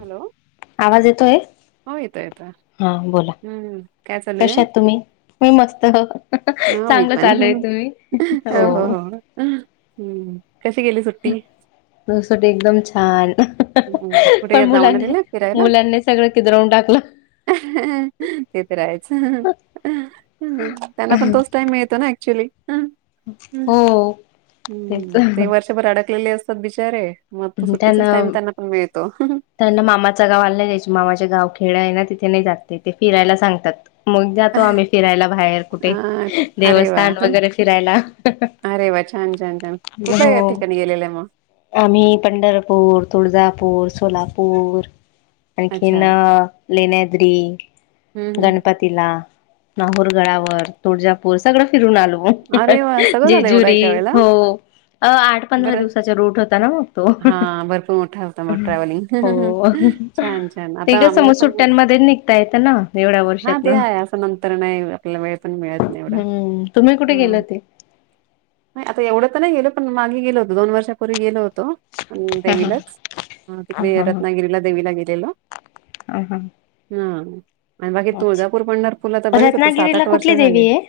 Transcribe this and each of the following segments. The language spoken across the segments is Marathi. हॅलो आवाज येतोय हो येतो येतं हा बोला हम्म काय चालू हे कशा आहात तुम्ही मी मस्त [unintelligible] ह मी चांगलं पण चालू आहे तुम्ही होहो हो हम् [unintelligible] एकदम छान हम् कुठे पण जाऊन मुलांनी आलेला फिरायला मुलांनी सगळं किदरवून टाकलं ते तर आहेच त्यांना पण तोच टाईम मिळतो ना ऍक्च्युली.. हो तेच हम्म ते वर्षभर अडकलेले अस [unintelligible] बिचारे मग सुट्टीचा टाम त्यांना पण मिळतो त्यांना मामाच गावला नाय जायचं मामाचे गाव खेड आहे ना ते ते नाही जात ते फिरायला सांगतात मग जातो आम्ही फिरायला बाहेर अ कुठे अरे वा देवस्थान हं, वगैरे फिरायला.. अरे वा छान छान छान कुठल्या हो या ठिकाणी गेलेल्या मग आम्ही पंढरपूर, तुळजापूर [unintelligible] सोलापूर आणखी अच्छा ना लेण्याद्री. हम्म हम्म. गणपतीला नाहूर गडावर तुळजापूर सगळं फिरून आलो. अरे वा सगळं झालं एवढं एका जेजुरी वेळेला हो आठ पंधरा बरं दिवसाच्या रू [unintelligible] हा भरपूर मोठा होता मग ट्रॅव्हलिंग हो छान छान ते आता कसं मग मी सुट्ट्यांमध्ये निघता येतं ना एवढ्या [unintelligible] हा वर्षात ते ना आहे असं नंतर नाही आपला वेळ पण मिळत नाही एवढा हम्म तुम्ही कुठे गेले हम्म होते आता एवढ तर नाय गेल. मागे गेलो होत दोन वर्षपूर्वी गेल होतो हा हा देवीलाच हा तिकडे हा रत्नागिरीला देवीला गेलेलो हा हा हम्म आणि बाकी तुळजापूर अच्छा पंढरपूर ला तर बरेच होत सात रत्नागिरीला आठ वर्ष कुठली झाले. देवी आहे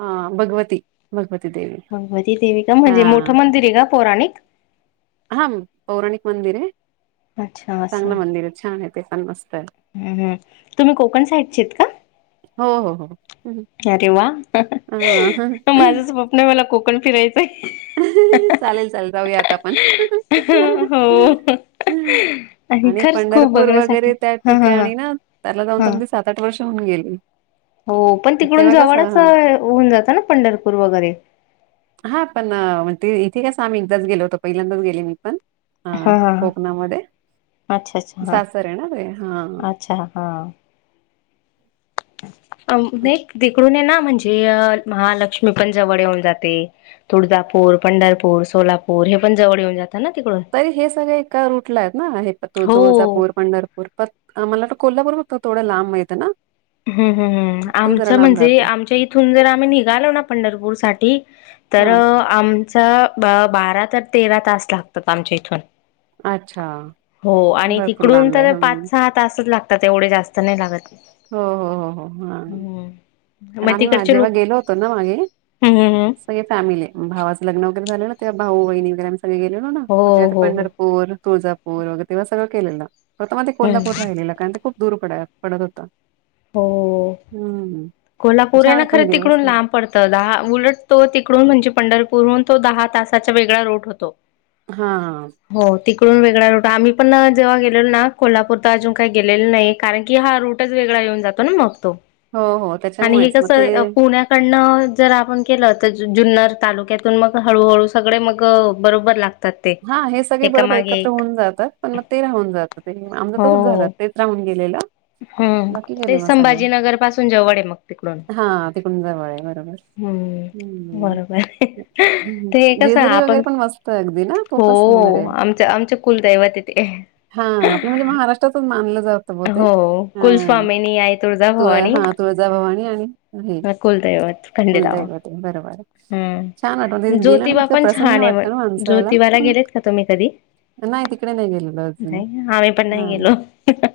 ह भगवती भगवती देवी भगवती देवी का हा म्हणजे मोठं मंदिर आहे का पुराणित हा पौराणिक मंदिर आहे अच्छा चांगलं मंदिर आहे छान आहे ते छान मस्त आहे [unintelligible] हम् हम् तुम्ही कोकण साइडचेत का [unintelligible] हो हो हो्... [inaudible] माझं स्वप्न आहे मला कोकण फिरायचंय चालेल चालेल जाऊयात आपण. [unintelligible] आणि खरंच खूप पंढरपूर बघण्यासाठी वगैरे त्या हा हा हा ठिकाणी ना त्याला जाऊन हा तर अगदी सात आठ वर्ष होऊन गेली हो पण तिकडून तेव्हा जवळच कसं होऊन जातं ना पंढरपूर वगैरे हा पण म्हणजे इथे कस आम्ही एकदाच गेलो होतो पहिल्यांदाच गेलेलो ना हा कोकणामध्ये! अच्छा अच्छा ! हा सासर आहे ना रे हं अच्छा हा अ नाही तिकडून हे ना म्हणजे महालक्ष्मी पण जवळ येऊन जाते तुळजापूर, पंढरपूर, सोलापूर हे पण जवळ येऊन जाते तरी हे सगळे एका रूटला आहेत ना हे तो हो तुळजापूर पंढरपूर आम्हाला तर कोल्हापूर त थोडं लांब मा येतं ना हम् हम् हम् ते जरा आमच्या लांब म्हणजे राहतं आमच्या इथून जर आम्ही निघालो ना पंढरपूर साठी तर हा. आमचा बारा तर तेरा तास लागतात आमच्या इथून अच्छा हो आणि भरपूर तिकडून लांब आहे तर हम्म पाच सहा तासच लाग आता तेवढे जास्त नाही लागत. हो हो हो हो हा हम्म कारण मग आम्ही तिकडचे जेव्हा लोक गेलो होतो ना मागे हम्म हम्म हम्म. सगळे फॅमिली भावाचं लग्न वगैरे झालेलं त्या भाऊ बहिणीगर आम्ही सगळे गेलेलो ना मग ते हो हो हो पंढरपूरुळजापूर वगैर तेव्हा सगळ केलेलं फक्त मग ते हम्म कोल्हापूर राहिलेलं कारण ते खूप दूर पड पडत होत हो हम्म कोल्हापूर आहे छान ना खरं पण दिवस तिकडून लांब पडतं दहा उलटतो तिकडून म्हणजे पंढरप पुरून तो दहा तासाचा वेगळा रोट होतो हा हा ून वेगळा रूट आहे आम्ही पण जेव्हा गेलो ना कोल्हापूर तर अजून काही गेलेो नाही कारण की हा रूटच वेगळा येऊन जातो ना मग तो हो हो आणि हे त्याच्यामुळेच मग ते कसं पुण्याकडनं जर आपण केलं तर जुन्नर तालुक्यातून मग हळूहळू सगळे मग बरोबर लागत हा हे सगळे बरोबर एकत्र होऊन जातात पण मग ते राहून जात ते आमचं तसंच झालं हो तेच राहून गेलेलं हम्म बाकी ते गेले मग सगळे संभाजीनगर पासून जवळ आहे मग तिकडून हा तिकडून जवळ आहे बरोबर हम्म बरोबर आहे हम्म ते हे कसं जेजुरी वगैरे आपण पण मस्त आहे अगदी ना खूपच सुंदर हो आहे आमच आमच्या कुलदैव तथे हां, आपलं म्हणजे महाराष्ट्रातच मानलं आई तुळजा तुळ भवानी हा तुळ जाभवा कुलदैवत खंडेराव कुलदैवते बरोबर छान हम्म वाटवत गेलं ना ज्योतिबा इतकं पण प्रसन्न छान आहे मग वाटण मंसाला ज्योतिबाला गेलेत का तुम्ही कधी नाही गेलेलो अजून. नाही आम्ही पण नाही गेलो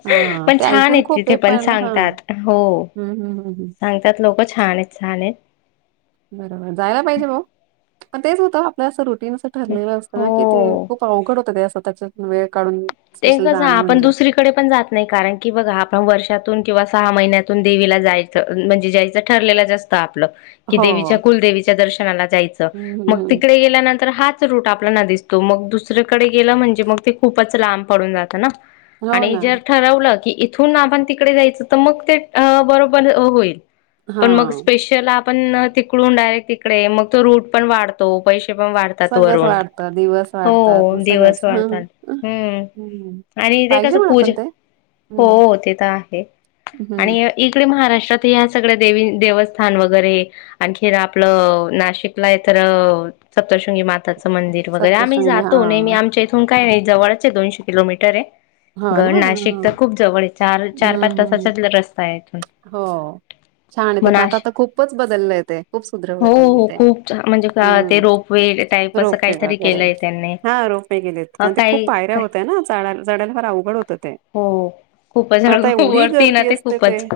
हां, पण ते छान ऐकून येत खूप तिथे आहे पण हां. सांगतात हो हं, हं, हं, हं. सांगतात लोक छान आहेत छान आहेत बरोबर जायला पाहिजे भाऊ म तेच होतं आपल्या रुट ठरलेलं असत ना की ते हो खूप अवघड होत त्या स्वतःच्या वेळ काढून ते स्पेशल कस जाणं आपण म्हणजे. दुसरीकडे पण जात नाही कारण की बघा आपण वर्षातून किंवा सहा महिन्यातून देवीला जायचं म्हणजे जायचं ठरलेलं जास्त हो. देच्या कुलदच्या दर्शनाला जाच हं, हं, मग हं. तिकडे गेल्यानंतर ह रूट आपल्याला दिसतो मग दुसरेकडे गेलं म्हणजे मग ते खूपच लांब पडून जातं ना हो आणि ना. जर ठरवलं की इथून आभण तिकडे जायचं तर मग ते बरोबर होईल पण मग हां. स्पेशल आपण तिकडून डायरेक्ट तिकडे मग तो रूट पण वाढतो पै पण वाढतात सगळंच वरून वाढतं दिवस वाढतात हो मग दिवस सगळंच ह वाढतातम् हम्म आणि ते कस पाहिजे म्हणा पूज पण ते हम्म हो ते तर आहे हम्म आणि इकडे महाराष्ट्र ह्या सगळ्या देवी देवस्थान वगैरे आणखीर आपलं नाशिकला इ तर सप्तशृंगी माात ताचं मंदिर वगैरे आम्ही सप्तशृंगी हा जातो नाहीेही आमच्या इथून काय नाही जवळच आहे दोनशे किलोमीटर आहे हो ना घड नाशिक तर हम्म खूप जवळ आहे चार चार पाच तासाचा रस्ता आहे इथून होा छान आहे ते मग पण आता नाश आता खूपच बदललं आहे ते खूप सुधरवू हो त्यांनी हो ते खूप छान म्हणजे ते हम्म रोपवे टाईप असं रोपवे काहीतरी वगैरे केलंय त्यांनी हा रोपवे गेलेत अ कारण ते खूप काही पायऱ्या काय होत्या ना डला फार अवघड होत ते हो खूपच पण आता हळू एवढी वरती ना गर्दी असते ते खूपच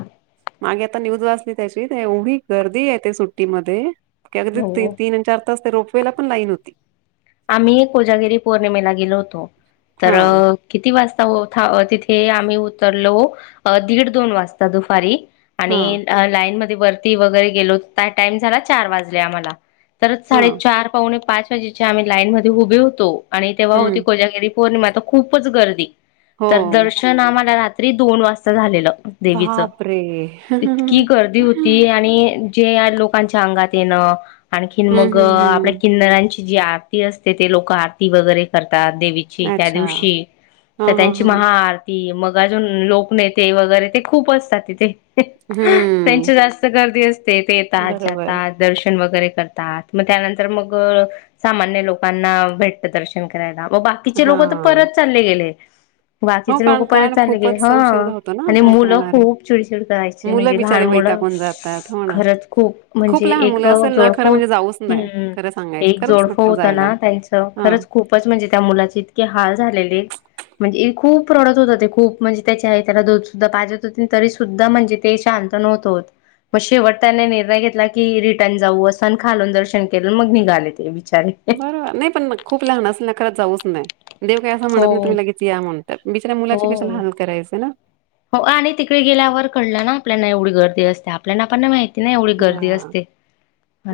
मागे आता न्यूज वाचली त्याची एवढी गर्दी आहे ते सुट्टीमध्येध्ये की अगदी हो तीन आणि चार तास ते रोपवेला पण लाईन होती आम्ही कोजागिरी पौर्णिमेला गेलो होतो तर हा किती वाजता तिथे आम्ही उतरलो दीड दोन वाजता दुपारी हा आणि लाईन मध्ये वरती वगैरे गेलो टाइम झाला चार वाजले आम्हाला तरच हा साडेचार पावणे पाच वाजेच्या आम्ही लाईन मध्ये उभे होतो आणि तेव्हा होती हम्म कोजागिरी पौर्णिमा तर खूपच गर्दी हो तर दर्शन आम्हाला रात्री दोन वाजता झालेलं देवीच बापरे इतकी हम्म गर्दी होती आणि जे लोकांच्या अंगात येण आणख मग हम्म आपल्या हम्म किन्नऱांची जी आरती असते ते लोक आरती वगैरे करते देवीची त्या अच्छा हा दिवशी तर हा त्यांची हा महा आरती मग ाज लोक नेते वगैरे ते खूप असतात तिथे हम्म त्यांची जास्त गर्दी अस तेथ येतात बरोबर जातात दर्शन वगैरे करतात मग त्यानंतर मग सामान्य लोकांना भेटत दर्शन करायला म बाकीचे हा लोक तर परत चालले गेले हो बाकीचे लोक कारण परत कारण चाले गेले ह खूपच उशीर होतो ना आणि काय मुलं करणारे खूप चिडचिड करायचे मुलं म्हणजे लहान बिचारे मुलं वैतागून जातात हो ना खरच खूप म्हणजे लहान एक मुलं असेल ना खरं म्हणजे जाऊच नाही खरं सांगायचं खरंच जोडोड नको होत जायला ना त्यांच हा खरंच खूपच म्हणजे त्या मुलाचे इतके हाल झालेली म्हणजे खूप रोडत होत ते खूप म्हणजे त्याच्या त्याला दूध सुद्धा पाजत होते तरी सुद्धा म्हणजे ते शांत नव्हत होत मग शेवट त्याने निर्णय घेतला की रिटर्न जाऊ असं आणि खालून दर्शन केलं मग निघाले ते बिचारे बरोबर नाही पण खूप लहान असल ना खरंच जाऊच नाही देव काय अस म्हणत हो ना तुम्ही लगेच या म्हणत बिचऱ मुलाची कशाला हो हाल करायचे ना हो आणि तिकडे गेल्यावर कळलं ना आपल्याना एवढी गर्दी असते आपल्यालाना आपण माहिती ति नाही एवढी गर्दी हा असते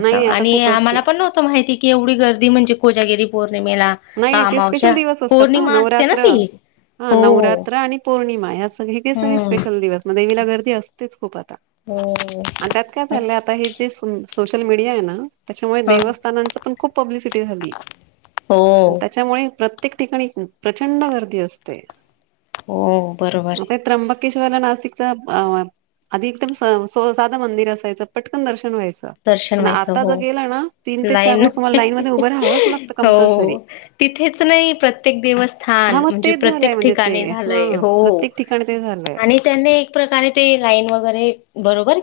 नाही नाही, आता आणि खूप असते आम्हाला पण नव्हतं माहिती की एवढी गर्दी म्हणजे कोजागिरी पौर्णिमेला नाही ते स्पेशल अमावश्या दिवस असतात ना पौर्णिमा असते ना नवरात्र ती हा हो नवरात्र आणि पौर्णिमा या सग हे सगळे हम्म स्पेशल दिवस म देवीला गर्दी असतेच खूप आ हो. आणि त्यात काय झालं आता हे जे सु सोशल मीडिया आहे ना त्याच्यामुळे हा देवस्थानांच पण खूप पब्लिसिटी झाली हो त्याच्यामुळे प्रत्येक ठिकाणी प्रचंड गर्दी असते हो बरोबर आहे ेशवाला नाशिक अ आधिक एकदम साधं मंदिर असायचं पटकन दर्शन व्हायचं दर्शन पण व्हायचं आता ज हो गेलं ना तीन ते चार लाईन वाज मला लाईन म उभं राहावं लातं क हो तिथेच नाही प्रत्येक हां, देवस्थान मग म्हणजे तेच झालंय प्रत्येक म्हणजे ते ठिकाणी झालंय हां, हो प्रत्येक ठिकाणी ते झालंय. आणि त्यां एक प्रकारे ते लाईन वगरे बरोबर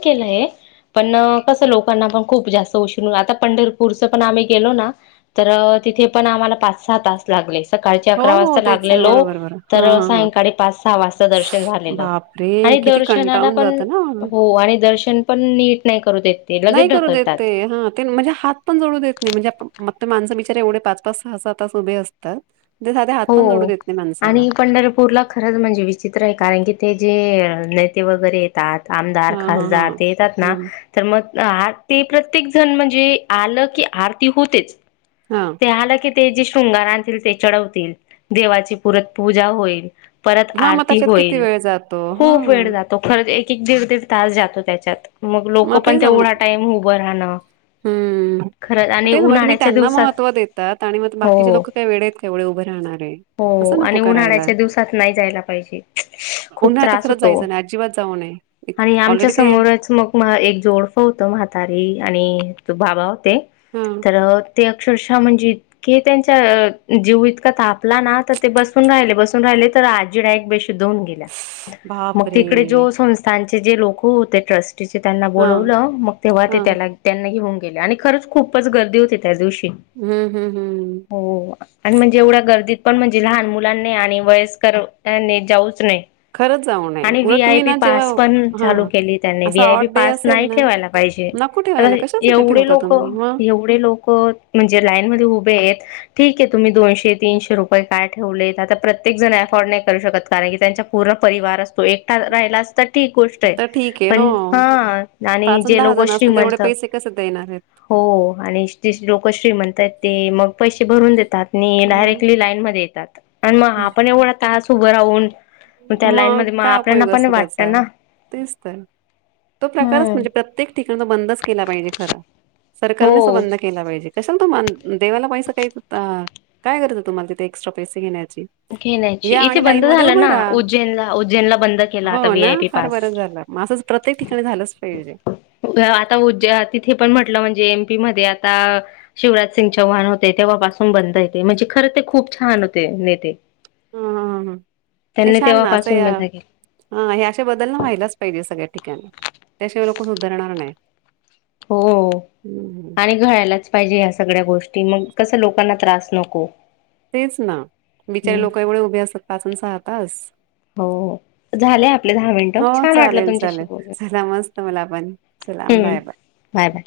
पण क लक ण खूप जास्त उण आता पंढरपूर पण आम्ही गेलो ना तर तिथे पण आम्हाला पाच सहा तास लागले सकाळ हो, अकरा हो, वाजता तेच लागलेलो बरोबर, बरोबर. तर हां, हां, हां. सायळी पाच सहा वाजता दर्शन झालेलं बापरे! किती दर्शनाला कंटाळून पण जातं ना. हो आणि दर्शन पण नीट नाही करू देत ते लगेच नाही करू देत ढकलतात. ते हा ते म्हणजे हात पण जोडू देत नाही म्हणजेण मग त माणस बचार एवढे पाच पाच सहा सात तास उभे असतात ते साधे हात पण जोडू हो देत नाही माणसाला. आणि पंढरपूरला खरंच म्हणजे विचित्र आहे कारण की ते जे नेते वगैरे येतात आमदार हां, हां, खासदार हां. ते येतात ना हं, तर मग ते प्रत्येक जण म्हणजे आलं की आरती होतेच हां. ते आलं की ते जे शृंगार आणतील ते चढवतील देवाची पुरत पूजा होईल परत हां, मग आरती त्याच्यात किती होईल वेळ जातो. खूप वेळ हां, जातो खरं एक एक दीड दीड तास जातो त्याच्यात मग लोक पण ते सम तेवढा टाईम उभं राहणं हं. खरंच मग आणि तेच म्हणजे तुम्ही उन्हाळ्याच्या त्यांना दिवसात महत्त्व देतात आणि मग बाकीचे हो लोक काही वेळे आहेत कावढे उभे राहणारे हो असं नको आणि करायला. उन्हाळ्याच्या दिवसात नाही जायला पाहिजे खूप उन्हाळ्यात तर त्रास खरंच होतो जायचं नाही अजिबात जाऊ नये. इत आणि आमच्या ऑलरेडी ते समोरच मग एक जोडफ होत म्हातारी आणि त बाबा होते हं तर ते अक्षरश म्हणजे इे त्यांचा जीव इतका तापला ना तर ते बसून राहिले बसून राहि तर आ े दन गे मग बापरे! तिकडेो संस्थचे जे लोक होतेट त्यांना हां, बवलं मग तेव हां. त्या त्यां घेऊ ग आणि खरंच खूपच गर्दी होती त्या दिवशी हम्म हम्म हम्म हम् हो आणि म्हणजे एवढ्या गर्दीत पण म्हणजे लहान मुलांनी आणि वयस्कर जाऊच नाही खरंच जाऊ नये. आणि वही उलट तुम्ही आयपी ना जेव्हा पास पण चालू हां, केली त्यांनी व असा आयपी ऑड डे पास असेल नाही ना, ठेवायला पाहिजे नको आ ठेवायला कशासाठी एवढे ठेवता लोक तुम्ही मग? एवढे लोक म्हणजे ते उभे आहेत ठीक आहे तुम्ही दोनशे तिने रुपये काय ठेवलेत आता प्रत्येक जण एफौरड नाही करू शकत की त्यांचा पूर्ण परिवार असतो एक राहिला तर ठीक गोष्ट आहे तर ठीक आहे पण हो. हा आणि अन् जे लोक जण असतील तेवढे श्रीमंतंत पैसे कसे देणार आहेत? हो आणि लोक श्रीमंत ते मग पैसे भरून देतात आणि मग डायरेक्टली लाईन मध्ये येतात आणि मग आपण एवढा तास उभं राहून त्या लाईन मग मध्ये काय आपल्याना उपयोग पण असतो त्याचा वाटतं ना तेचत तो प्रकारच हम्म म्हणजे प्रत्येक ठिकाणी तो बंदच केला पाहिजे खरं हो सरकारनेच बंद केला पाहिजे कश देवाला पैसा काही काय करयचं तुम्हाला तिथे एक्स्ट्रा पैसे घेण्या घेण्याची या इथे आणि लाईन बंद मध्ये झालं उभं ना उज्जैनला उज्जैनला बंद केला हो आता व्ही ना आय पी फार पास बरं झालंं प्रत्येक ठिकाणी झालंच पाहिजे ह्य आता उज्या तिथे पण म्हटलं म्हणजे ते म्हदे आता शिवराज सिंग चौहण होते, तेव्हापासून बंद ये ते म्हणजे खरं ते खूप छान होते. [unintelligible] ते हम्म नाही छान नाच तेव्हापासून या बंद केले हा हे अशे बदल ना व्हायलाच पाहिजे, सगळ्या ठिकाणी त्याशिवाय लोक सुधरणार नाही. हो हम्म आणि घ्यायलाच पाहिजे अस सगळ्या गोष्टी मग कस लोकांना त्रास नको. तेच ना बिचारे हम्म लोकं एवढे उभे असतात पाच अन सहा तास हो हो, झाले आपले दहा मिनिटं हो छान वाटलं चालेल तुमच्याशी चालेल बोलून चला मस्त मला पण [unintelligible] हम्म बाय बाय. Bye bye.